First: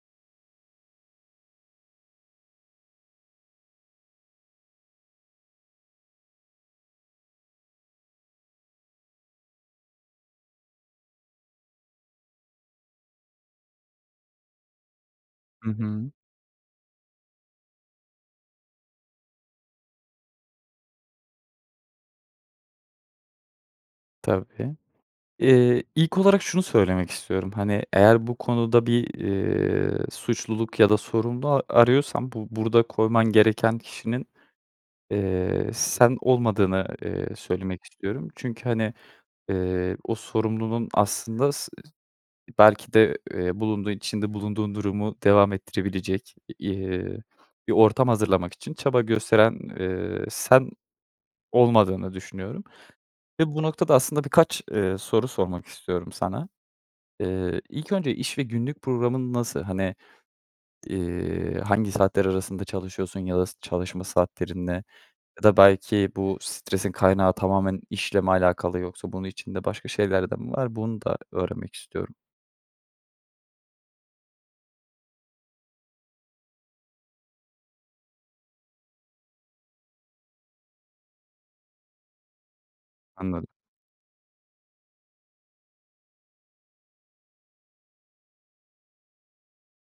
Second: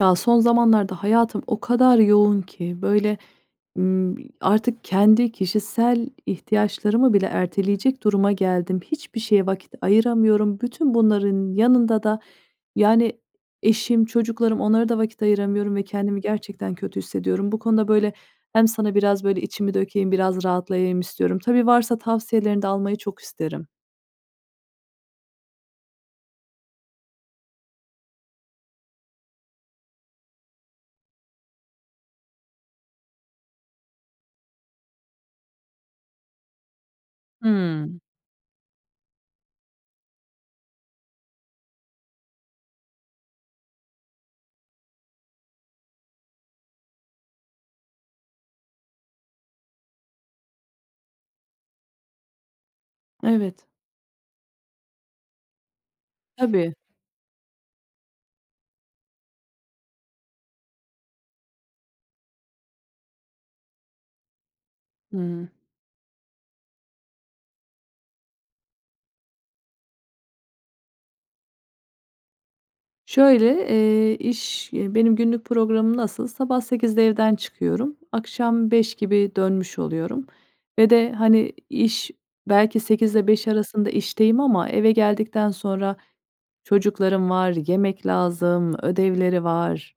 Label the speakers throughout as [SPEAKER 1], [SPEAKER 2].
[SPEAKER 1] Ya, son zamanlarda hayatım o kadar yoğun ki, böyle, ımm, artık kendi kişisel ihtiyaçlarımı bile erteleyecek duruma geldim. Hiçbir şeye vakit ayıramıyorum. Bütün bunların yanında da yani eşim, çocuklarım onlara da vakit
[SPEAKER 2] Hı
[SPEAKER 1] ayıramıyorum ve
[SPEAKER 2] hı.
[SPEAKER 1] kendimi gerçekten kötü hissediyorum. Bu konuda, böyle, hem sana biraz, böyle, içimi dökeyim, biraz rahatlayayım istiyorum. Tabii, varsa tavsiyelerini de almayı çok isterim.
[SPEAKER 2] Tabii, ııı, ilk olarak şunu söylemek istiyorum, hani eğer bu konuda bir, ııı, suçluluk ya da sorumlu a arıyorsan bu burada koyman gereken kişinin, eee, sen olmadığını, eee, söylemek
[SPEAKER 1] Hıı.
[SPEAKER 2] istiyorum. Çünkü, hani, eee, o sorumluluğun aslında s se belki de, eee, bulunduğun, içinde bulunduğun durumu devam ettirebilecek, eee, bir ortam hazırlamak için çaba gösteren, eee, sen olmadığını düşünüyorum ve bu
[SPEAKER 1] Evet.
[SPEAKER 2] noktada aslında birkaç, ııı, soru sormak istiyorum sana.
[SPEAKER 1] Tabii.
[SPEAKER 2] Iıı, ilk önce iş ve günlük programın nasıl? Hani, eee, hangi saatler arasında çalışıyorsun ya da s çalışma saatlerin ne ya
[SPEAKER 1] Imm.
[SPEAKER 2] da belki bu stresin kaynağı tamamen işle mi alakalı yoksa bunun içinde başka şeyler de mi var? Bunu da öğrenmek istiyorum.
[SPEAKER 1] Şöyle, eee, iş eee, benim günlük programım nasıl? Sabah 08.00'de evden çıkıyorum, akşam 17.00 gibi dönmüş oluyorum ve de, hani, iş belki sekizle
[SPEAKER 2] Anladım.
[SPEAKER 1] beş arasında işteyim ama eve geldikten sonra çocuklarım var, yemek lazım, ödevleri var.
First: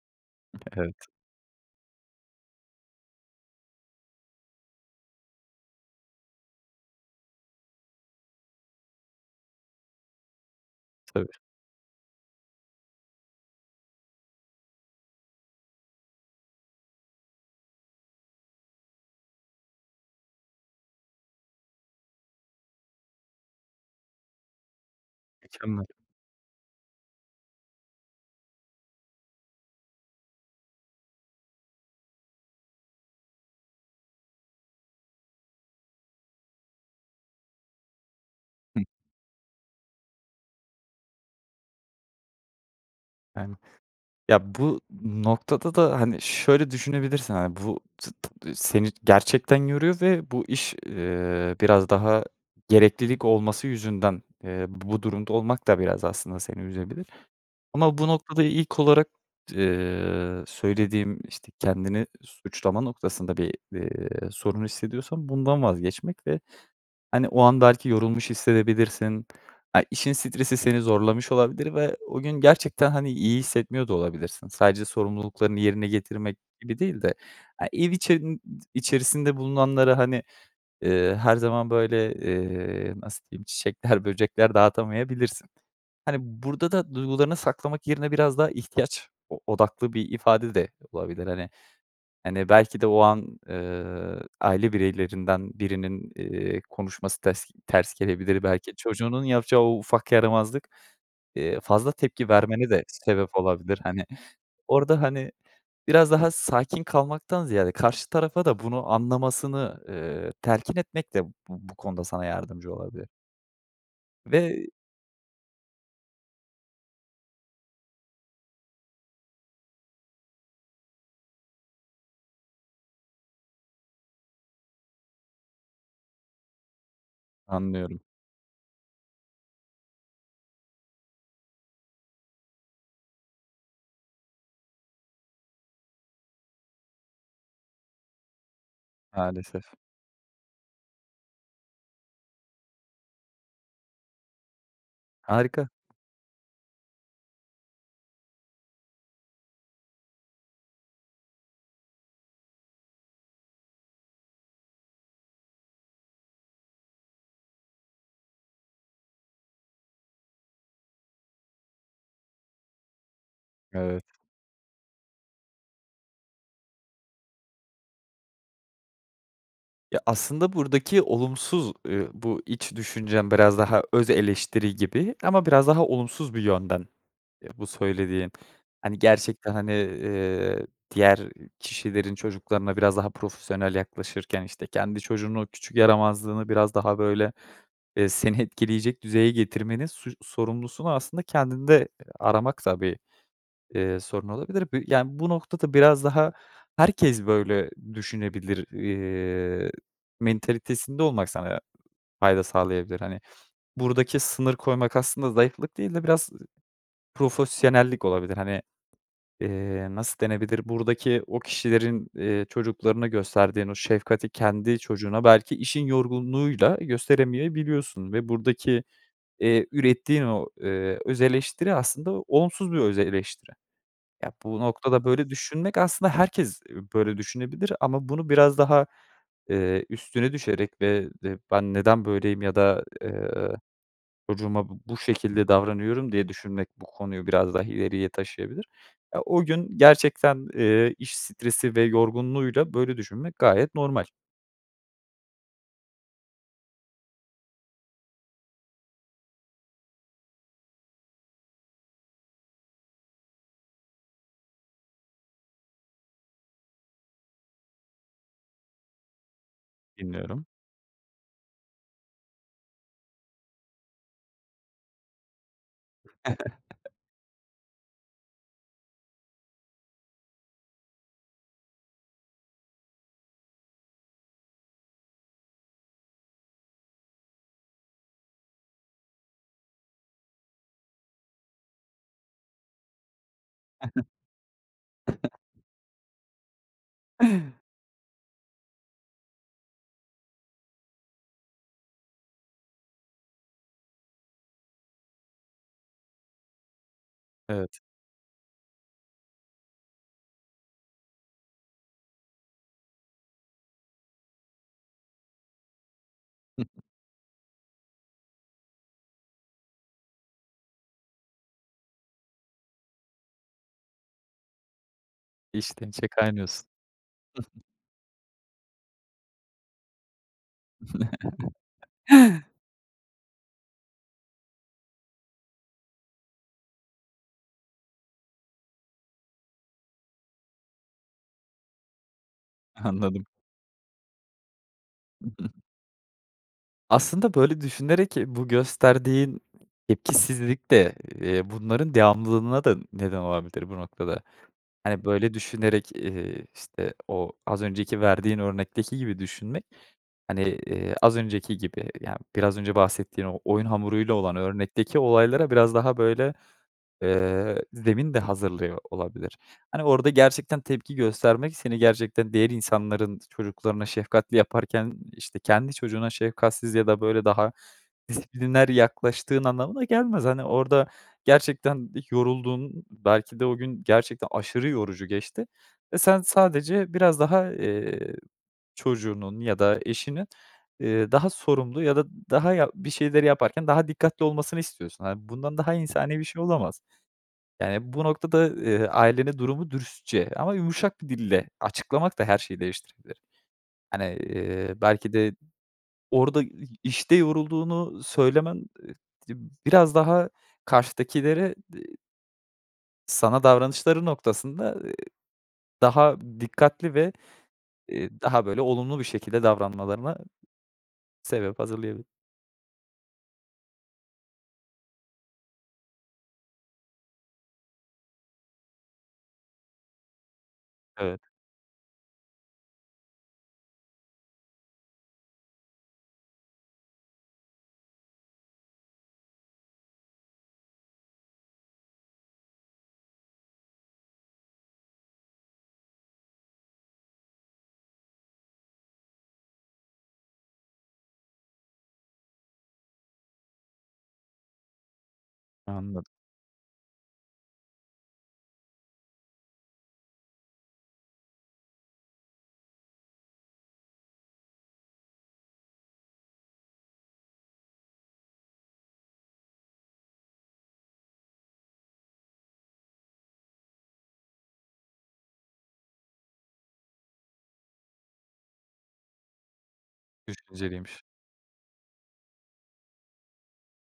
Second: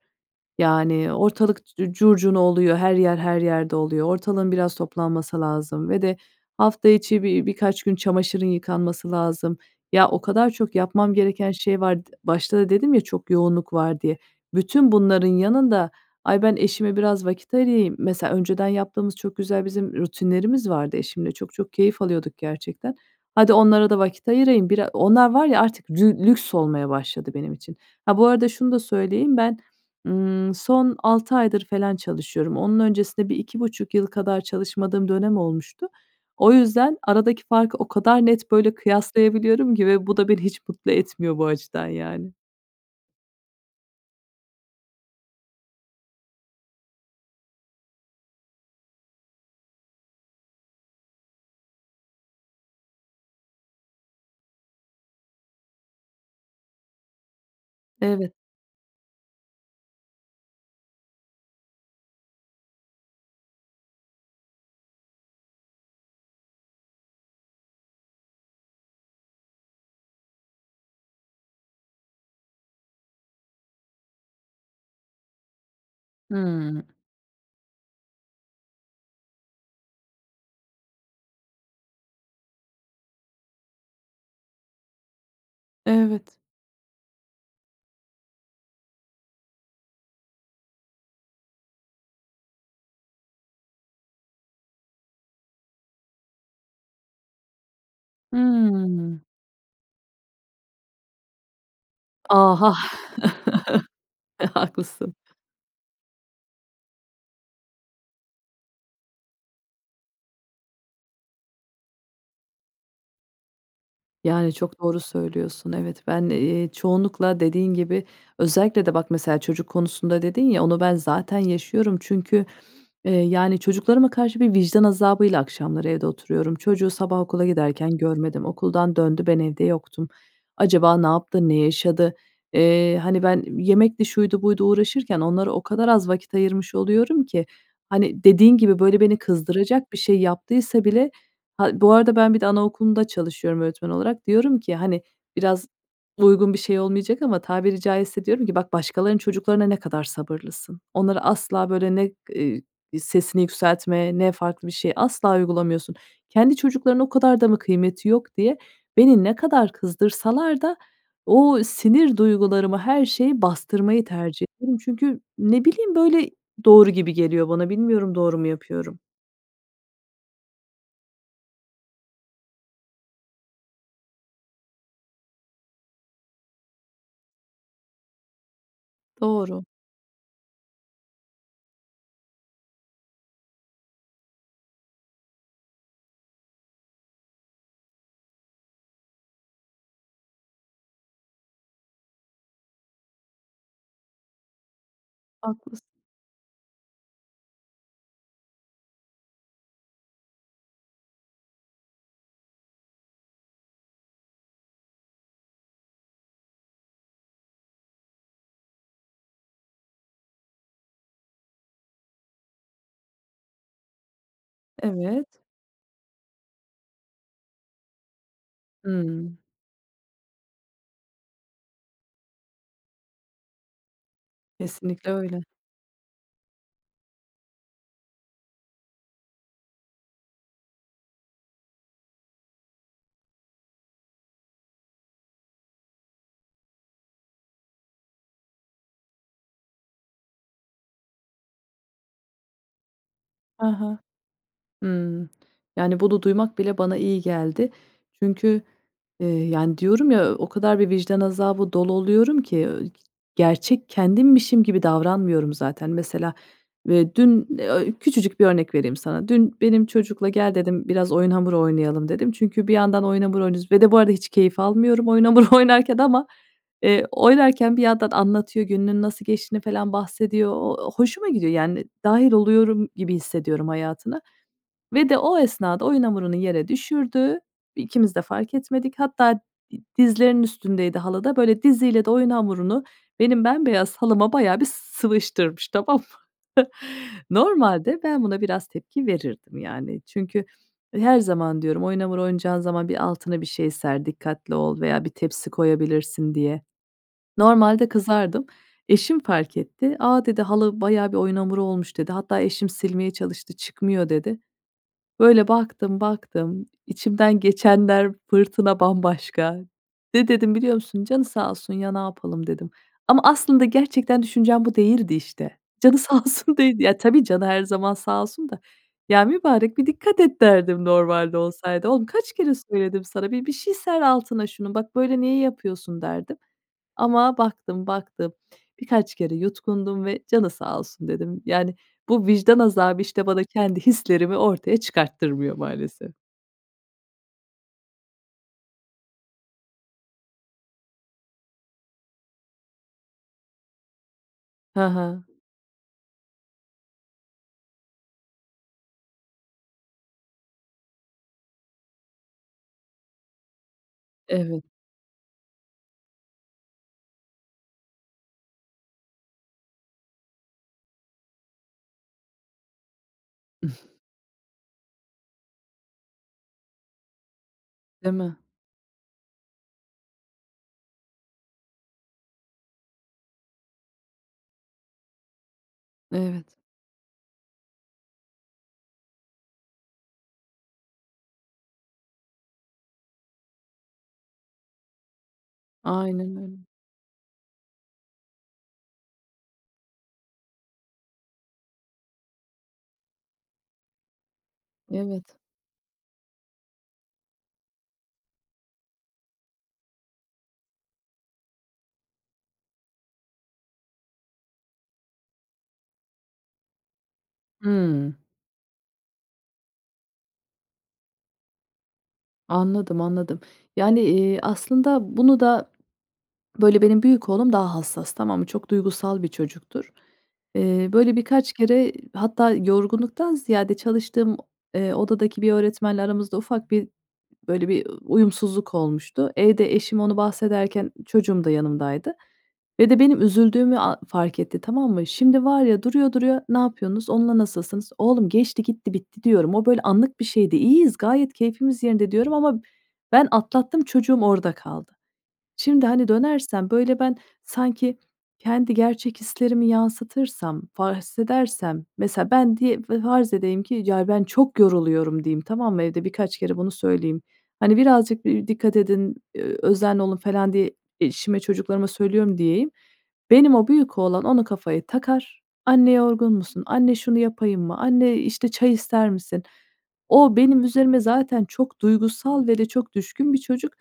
[SPEAKER 2] Evet.
[SPEAKER 1] Yani ortalık c curcuna oluyor. Her yer her yerde oluyor. Ortalığın biraz toplanması lazım ve de hafta içi bi bir birkaç gün çamaşırın yıkanması lazım. Ya, o kadar çok yapmam
[SPEAKER 2] Tabii.
[SPEAKER 1] gereken şey var. D başta da dedim ya çok yoğunluk var diye. Bütün bunların yanında, ay, ben eşime biraz vakit ayırayım Mesela, önceden yaptığımız çok güzel bizim rutinlerimiz vardı eşimle. Çok çok keyif alıyorduk gerçekten. Hadi, onlara da vakit ayırayım. Bira onlar var ya, artık
[SPEAKER 2] [unintelligible]
[SPEAKER 1] dü lüks olmaya başladı benim için. Ha, bu arada şunu da söyleyeyim, ben, ımm, son 6 aydır felan çalışıyorum. Onun öncesinde bir 2,5 yıl kadar çalışmadığım dönem olmuştu. O yüzden aradaki farkı o kadar net, böyle,
[SPEAKER 2] Hı.
[SPEAKER 1] kıyaslayabiliyorum ki ve bu da beni hiç mutlu etmiyor bu açıdan, yani.
[SPEAKER 2] [unintelligible] Ya, bu noktada da, hani, şöyle düşünebilirsin, hani, bu [unintelligible] seni gerçekten yoruyor ve bu iş, eee, biraz daha gereklilik olması yüzünden, eee, bu durumda olmak da biraz aslında seni üzebilir. Ama bu
[SPEAKER 1] Evet.
[SPEAKER 2] noktada ilk olarak d eee, söylediğim işte kendini suçlama noktasında bir, iii, sorun hissediyorsan bundan vazgeçmek ve hani o an belki yorulmuş hissedebilirsin. Ha, işin stresi seni zorlamış olabilir ve o gün gerçekten hani iyi hissetmiyor da olabilirsin. Sadece sorumluluklarını yerine getirmek gibi
[SPEAKER 1] Hımm.
[SPEAKER 2] değil de, he, ev içerin içerisinde bulunanlara, hani, eee, her zaman, böyle, eee, nasıl diyeyim, çiçekler böcekler dağıtamayabilirsin. Hani,
[SPEAKER 1] Evet.
[SPEAKER 2] burada da duygularını saklamak yerine biraz daha ihtiyaç o odaklı bir ifade de olabilir, hani. Hani, belki de, o an, ııı, aile bireylerinden birinin, eee, konuşması tes ters gelebilir. Belki,
[SPEAKER 1] Hımm.
[SPEAKER 2] çocuğunun yapacağı o ufak yaramazlık, iii, fazla tepki
[SPEAKER 1] Ah,
[SPEAKER 2] vermene
[SPEAKER 1] ah,
[SPEAKER 2] de sebep olabilir, hani.
[SPEAKER 1] e,
[SPEAKER 2] Orada,
[SPEAKER 1] haklısın!
[SPEAKER 2] hani, biraz daha sakin kalmaktan ziyade karşı tarafa da bunu anlamasını, iii, telkin etmek de bu bu konuda sana yardımcı olabilir.
[SPEAKER 1] Yani,
[SPEAKER 2] Ve
[SPEAKER 1] çok doğru söylüyorsun. Evet, ben, eee, çoğunlukla dediğin gibi özellikle de bak, mesela çocuk konusunda dedin ya, onu ben zaten yaşıyorum. Çünkü, eee, yani çocuklarıma karşı bir vicdan azabıyla akşamları evde oturuyorum. Çocuğu sabah okula giderken
[SPEAKER 2] Anlıyorum.
[SPEAKER 1] görmedim. Okuldan döndü. Ben evde yoktum. Acaba ne yaptı, ne yaşadı? Eee, hani ben yemekti şuydu buydu uğraşırken onlara o kadar az vakit ayırmış oluyorum ki, hani dediğin gibi böyle beni
[SPEAKER 2] Maalesef.
[SPEAKER 1] kızdıracak bir şey yaptıysa bile Ha, bu arada ben bir de anaokulunda çalışıyorum öğretmen olarak. Diyorum ki, hani, biraz
[SPEAKER 2] Harika.
[SPEAKER 1] uygun bir şey olmayacak ama tabiri caizse diyorum ki "Bak başkalarının çocuklarına ne kadar sabırlısın. Onları asla böyle ne, iii, sesini yükseltme, ne farklı bir şey asla uygulamıyorsun. Kendi çocuklarının o kadar da mı kıymeti yok?" diye beni ne kadar kızdırsalar da o sinir duygularımı, her şeyi
[SPEAKER 2] Evet.
[SPEAKER 1] bastırmayı tercih ederim. Çünkü ne bileyim böyle doğru gibi geliyor bana. Bilmiyorum, doğru mu yapıyorum?
[SPEAKER 2] Ya, aslında buradaki olumsuz, eee, bu iç düşüncem biraz daha öz eleştiri gibi ama biraz daha olumsuz bir yönden bu söylediğin. Hani, gerçekten,
[SPEAKER 1] Doğru.
[SPEAKER 2] hani, eee, diğer kişilerin çocuklarına biraz daha profesyonel yaklaşırken, işte, kendi çocuğunun o küçük yaramazlığını biraz daha, böyle, eee, seni etkileyecek düzeye getirmenin suç sorumlusunu aslında kendinde aramak da bir, eee, sorun olabilir. Bu Yani, bu noktada
[SPEAKER 1] Haklısın.
[SPEAKER 2] biraz daha "Herkes böyle düşünebilir." eee, mentalitesinde olmak sana fayda sağlayabilir. Hani, buradaki sınır koymak aslında zayıflık değil de biraz, ı profesyonellik olabilir. Hani, eee, nasıl denebilir? Buradaki o kişilerin, eee, çocuklarına gösterdiğin o şefkati kendi çocuğuna
[SPEAKER 1] Evet.
[SPEAKER 2] belki işin yorgunluğuyla, eee, gösteremeyebiliyorsun ve buradaki,
[SPEAKER 1] Hıı.
[SPEAKER 2] eee, ürettiğin o, eee, özeleştiri aslında onsuz bir özeleştiri. Ya, bu noktada
[SPEAKER 1] Kesinlikle
[SPEAKER 2] böyle
[SPEAKER 1] öyle.
[SPEAKER 2] düşünmek aslında herkes, ııı, böyle düşünebilir ama bunu biraz daha, eee, üstüne düşerek ve de "Ben neden böyleyim?" ya da, ııı, "Çocuğuma bu bu şekilde davranıyorum?" diye düşünmek bu konuyu biraz daha ileriye taşıyabilir. Ya o gün gerçekten, eee, iş stresi ve yorgunluğuyla böyle düşünmek gayet
[SPEAKER 1] Ha ha.
[SPEAKER 2] normal.
[SPEAKER 1] Hımm. Yani, bunu duymak bile bana iyi geldi. Çünkü, eee, yani, diyorum ya, o kadar bir vicdan azabı dolu oluyorum ki. Gerçek kendimmişim gibi davranmıyorum zaten. Mesela, ve dün, eee, küçücük bir örnek vereyim sana. Dün benim çocukla,
[SPEAKER 2] Dinliyorum.
[SPEAKER 1] "Gel." dedim, "Biraz oyun hamuru oynayalım." dedim. Çünkü bir yandan oyun hamuru oynuyoruz ve de bu arada hiç keyif almıyorum oyun hamuru oynarken ama, eee, oynarken bir yandan anlatıyor, gününün nasıl geçtiğini falan bahsediyor. Ooo, hoşuma gidiyor, yani, dâhil oluyorum gibi hissediyorum hayatına ve de o esnada oyun hamurunu yere düşürdü. İkimiz de fark etmedik. Hatta d dizlerinin üstündeydi halıda. Böyle, diziyle de oyun hamurunu benim bembeyaz halıma bayağı bir s sıvıştırmış. Tamam mı? Normalde ben buna biraz tepki verirdim, yani. Çünkü her zaman diyorum, "Oyun hamuru oynayacağın zaman bir altına bir şey ser, dikkatli ol veya bir tepsi koyabilirsin." diye.
[SPEAKER 2] Evet.
[SPEAKER 1] Normalde kızardım. Eşim fark etti. "A," dedi, "halı bayağı bir oyun hamuru olmuş." dedi. Hatta eşim silmeye çalıştı, "Çıkmıyor." dedi. Böyle baktım, baktım. İçimden geçenler, fırtına bambaşka. Ne dedim biliyor musun? "Canı sağ olsun ya, ne yapalım." dedim ama aslında gerçekten düşüncem bu değildi, işte.
[SPEAKER 2] İçten
[SPEAKER 1] Canı
[SPEAKER 2] içe
[SPEAKER 1] sağ olsun
[SPEAKER 2] kaynıyorsun.
[SPEAKER 1] değildi. Ya, tabii canı
[SPEAKER 2] Hı
[SPEAKER 1] her
[SPEAKER 2] hı.
[SPEAKER 1] zaman sağ olsun da. ”Ya mübarek, bir dikkat et.” derdim normalde olsaydı. "Oğlum, kaç kere söyledim sana? Bir bir şey ser altına şunun. Bak, böyle niye yapıyorsun." derdim ama baktım, baktım, birkaç kere yutkundum ve "Canı sağ olsun." dedim. Yani, bu vicdan azabı, işte,
[SPEAKER 2] Anladım.
[SPEAKER 1] bana kendi hislerimi ortaya çıkarttırmıyor, maalesef.
[SPEAKER 2] Aslında böyle düşünerek bu gösterdiğin, ııı, tepkisizlik de, eee, bunların devamlılığına da neden olabilir bu noktada.
[SPEAKER 1] He
[SPEAKER 2] Hani, böyle
[SPEAKER 1] he.
[SPEAKER 2] düşünerek, eee, işte, o az önceki verdiğin örnekteki gibi düşünmek, hani, eee, az önceki gibi ya, biraz önce bahsettiğin o oyun hamuruyla olan
[SPEAKER 1] Evet.
[SPEAKER 2] örnekteki olaylara biraz daha, böyle, eee, zemin de hazırlıyor olabilir. Hani, orada gerçekten tepki göstermek seni gerçekten diğer insanların çocuklarına şefkatli yaparken, işte, kendi çocuğuna şefkatsiz ya da, böyle, daha
[SPEAKER 1] Değil mi?
[SPEAKER 2] disipliner yaklaştığın anlamına gelmez. Hani, orada gerçekten yorulduğun belki de o gün gerçekten aşırı yorucu geçti ve sen
[SPEAKER 1] Evet.
[SPEAKER 2] sadece biraz daha, eee, çocuğunun ya da eşinin, eee, daha sorumlu ya da daha ya bir şeyleri yaparken daha dikkatli olmasını istiyorsun. Hani, bundan daha insani bir
[SPEAKER 1] Aynen
[SPEAKER 2] şey
[SPEAKER 1] öyle.
[SPEAKER 2] olamaz. Yani, bu noktada, eee, ailene durumu dürüstçe ama yumuşak bir dille açıklamak da her şeyi değiştirebilir. Hani, eee, belki de
[SPEAKER 1] Evet.
[SPEAKER 2] orada i işte yorulduğunu söylemen e biraz daha karşıdakilere, eee Sana davranışları noktasında, eee, daha dikkatli ve, eee,
[SPEAKER 1] Hımm.
[SPEAKER 2] daha, böyle, olumlu bir şekilde davranmalarına sebep hazırlayabilir.
[SPEAKER 1] Anladım, anladım. Yani, eee, aslında bunu da, böyle, benim büyük oğlum daha hassas, tamam mı? Çok duygusal bir çocuktur. Eee, böyle,
[SPEAKER 2] Evet.
[SPEAKER 1] birkaç kere, eee, hatta yorgunluktan ziyade çalıştığım o, eee, odadaki bir öğretmenle aramızda ufak bir, böyle, bir, ııı, uyumsuzluk olmuştu. Evde eşim onu bahsederken ı çocuğum da yanımdaydı ve de benim üzüldüğümü a fark etti. Tamam mı? Şimdi, var ya, duruyor duruyor, "Ne yapıyorsunuz, onunla nasılsınız?" "Oğlum, geçti gitti, bitti." diyorum. "O böyle anlık bir şeydi. İyiyiz, gayet keyfimiz yerinde." diyorum ama ben atlattım, çocuğum orada kaldı. Şimdi,
[SPEAKER 2] Anladım.
[SPEAKER 1] hani, dönersem, böyle, ben sanki kendi gerçek hislerimi yansıtırsam, farz edersem, mesela, ben, diye, fe farz edeyim ki, ya ben çok yoruluyorum diyeyim, tamam mı? Evde birkaç kere bunu söyleyeyim. Hani, birazcık, eee, dikkat edin, eee, özenli olun, falan, diye eşime, çocuklarıma söylüyorum diyeyim. Benim o büyük oğlan onu kafaya takar, "Anne, yorgun musun? Anne, şunu yapayım mı? Anne, eee, işte çay ister misin?" O benim
[SPEAKER 2] Düşünceliymiş.
[SPEAKER 1] üzerime zaten çok duygusal ve de çok düşkün bir çocuk.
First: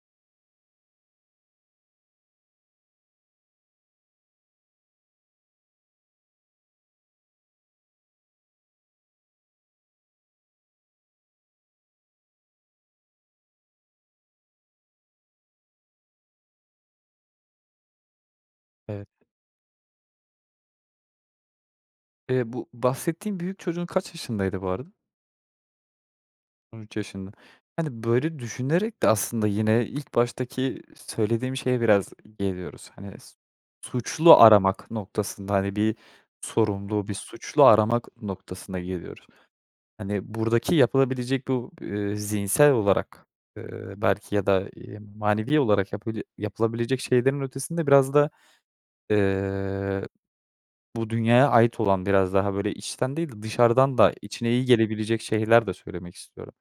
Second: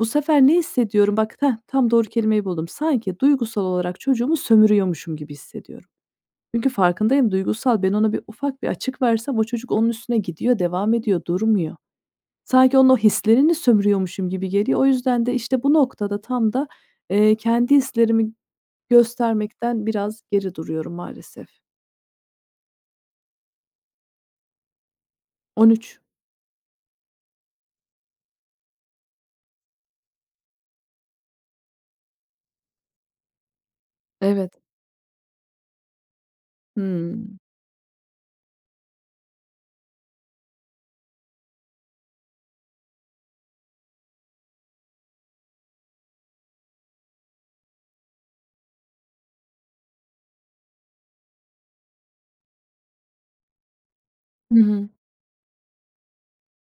[SPEAKER 1] Bu sefer ne hissediyorum? Bak, hah, tam doğru kelimeyi buldum. Sanki duygusal olarak çocuğumu sömürüyormuşum gibi hissediyorum. Çünkü farkındayım, duygusal ben ona bir ufak bir açık versem o çocuk onun üstüne gidiyor, devam ediyor, durmuyor. Sanki onun o hislerini sömürüyormuşum gibi geliyor. O yüzden de, işte, bu noktada tam da, eee, kendi hislerimi
[SPEAKER 2] Evet.
[SPEAKER 1] göstermekten biraz geri duruyorum maalesef.
[SPEAKER 2] Eee, bu bahsettiğin büyük çocuğun kaç yaşındaydı bu arada?
[SPEAKER 1] 13
[SPEAKER 2] 13 yaşında. Hani, böyle düşünerek de aslında yine ilk baştaki söylediğim şeye biraz geliyoruz. Hani, s suçlu
[SPEAKER 1] Evet.
[SPEAKER 2] aramak noktasında, hani, bir sorumlu, bir
[SPEAKER 1] Imm.
[SPEAKER 2] suçlu aramak noktasına geliyoruz. Hani, buradaki yapılabilecek bu, ııı, zihinsel olarak, ııı, belki, ya da, ııı, manevi olarak yapabi yapılabilecek şeylerin ötesinde biraz da, ııı, bu dünyaya ait olan, biraz daha, böyle, içten değil de dışarıdan da içine
[SPEAKER 1] Hı
[SPEAKER 2] iyi
[SPEAKER 1] hı.
[SPEAKER 2] gelebilecek şeyler de söylemek istiyorum.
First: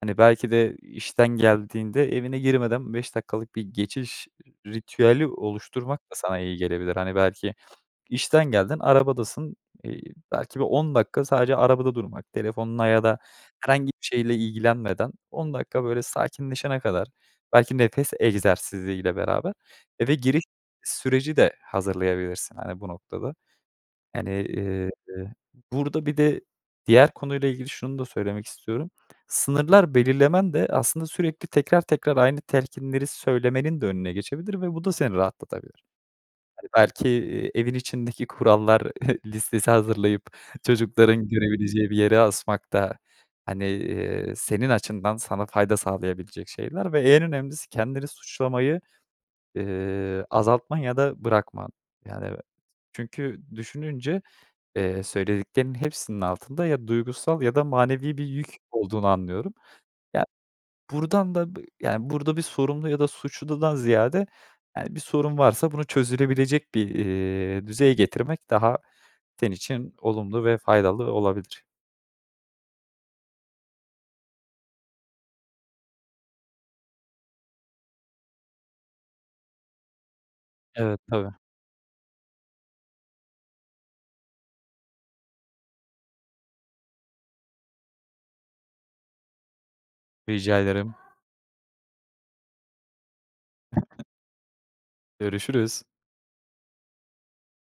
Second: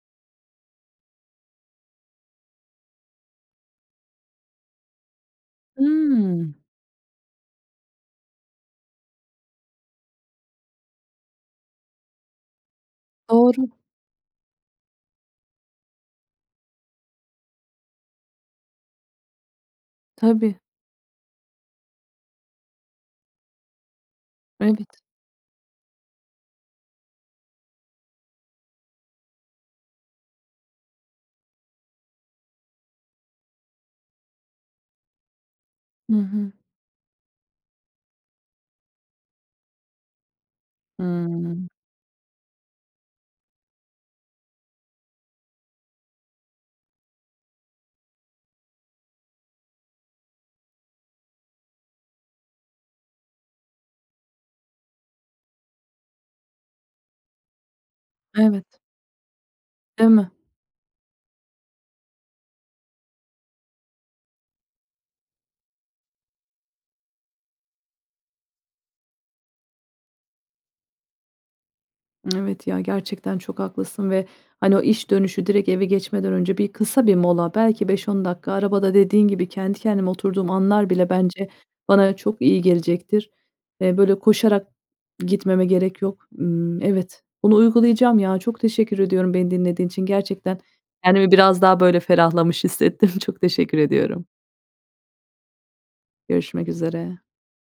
[SPEAKER 2] Hani, belki de işten geldiğinde evine girmeden 5 dakikalık bir geçiş ritüeli oluşturmak da sana
[SPEAKER 1] Hmm
[SPEAKER 2] iyi gelebilir. Hani, belki işten geldin, arabadasın, iii, belki bir 10 dakika sadece arabada durmak telefonla ya da
[SPEAKER 1] Doğru.
[SPEAKER 2] herhangi bir şeyle ilgilenmeden 10 dakika böyle sakinleşene kadar, belki, nefes egzersiziyle beraber eve giriş
[SPEAKER 1] Tabii.
[SPEAKER 2] süreci de hazırlayabilirsin, hani, bu noktada. Yani, ııı,
[SPEAKER 1] Evet.
[SPEAKER 2] burada bir de diğer konuyla ilgili şunu da söylemek istiyorum, sınırlar belirlemen de aslında sürekli tekrar tekrar aynı telkinleri söylemenin de önüne geçebilir ve bu da seni rahatlatabilir.
[SPEAKER 1] Hı hı.
[SPEAKER 2] Hani, belki, eee, evin içindeki kurallar listesi hazırlayıp çocukların
[SPEAKER 1] Hıı.
[SPEAKER 2] görebileceği bir yere asmak da, hani, ııı, senin açından sana fayda sağlayabilecek şeyler ve en önemlisi kendini suçlamayı, ııı, azaltman ya da bırakman, yani. Çünkü düşününce, iii, söylediklerinin hepsinin altında ya duygusal ya da manevi bir yük
[SPEAKER 1] Evet.
[SPEAKER 2] olduğunu anlıyorum.
[SPEAKER 1] Değil
[SPEAKER 2] Ya,
[SPEAKER 1] mi?
[SPEAKER 2] buradan da, yani, burada bir sorumlu ya da suçludan ziyade, yani, bir sorun varsa bunu çözülebilecek bir, iii, düzeye getirmek daha senin için olumlu ve faydalı olabilir.
[SPEAKER 1] Evet, ya, gerçekten çok haklısın ve, hani, o iş dönüşü direkt eve geçmeden önce bir kısa bir mola, belki, 5-10 dakika arabada dediğin gibi kendi kendime oturduğum anlar
[SPEAKER 2] Evet,
[SPEAKER 1] bile
[SPEAKER 2] tabii.
[SPEAKER 1] bence bana çok iyi gelecektir. Eee, böyle koşarak gitmeme gerek yok. Imm, evet, bunu uygulayacağım, ya. Çok teşekkür ediyorum beni dinlediğin için.
[SPEAKER 2] Rica
[SPEAKER 1] Gerçekten
[SPEAKER 2] ederim.
[SPEAKER 1] kendimi biraz daha, böyle, ferahlamış hissettim. Çok teşekkür ediyorum.
[SPEAKER 2] Görüşürüz.
[SPEAKER 1] Görüşmek üzere.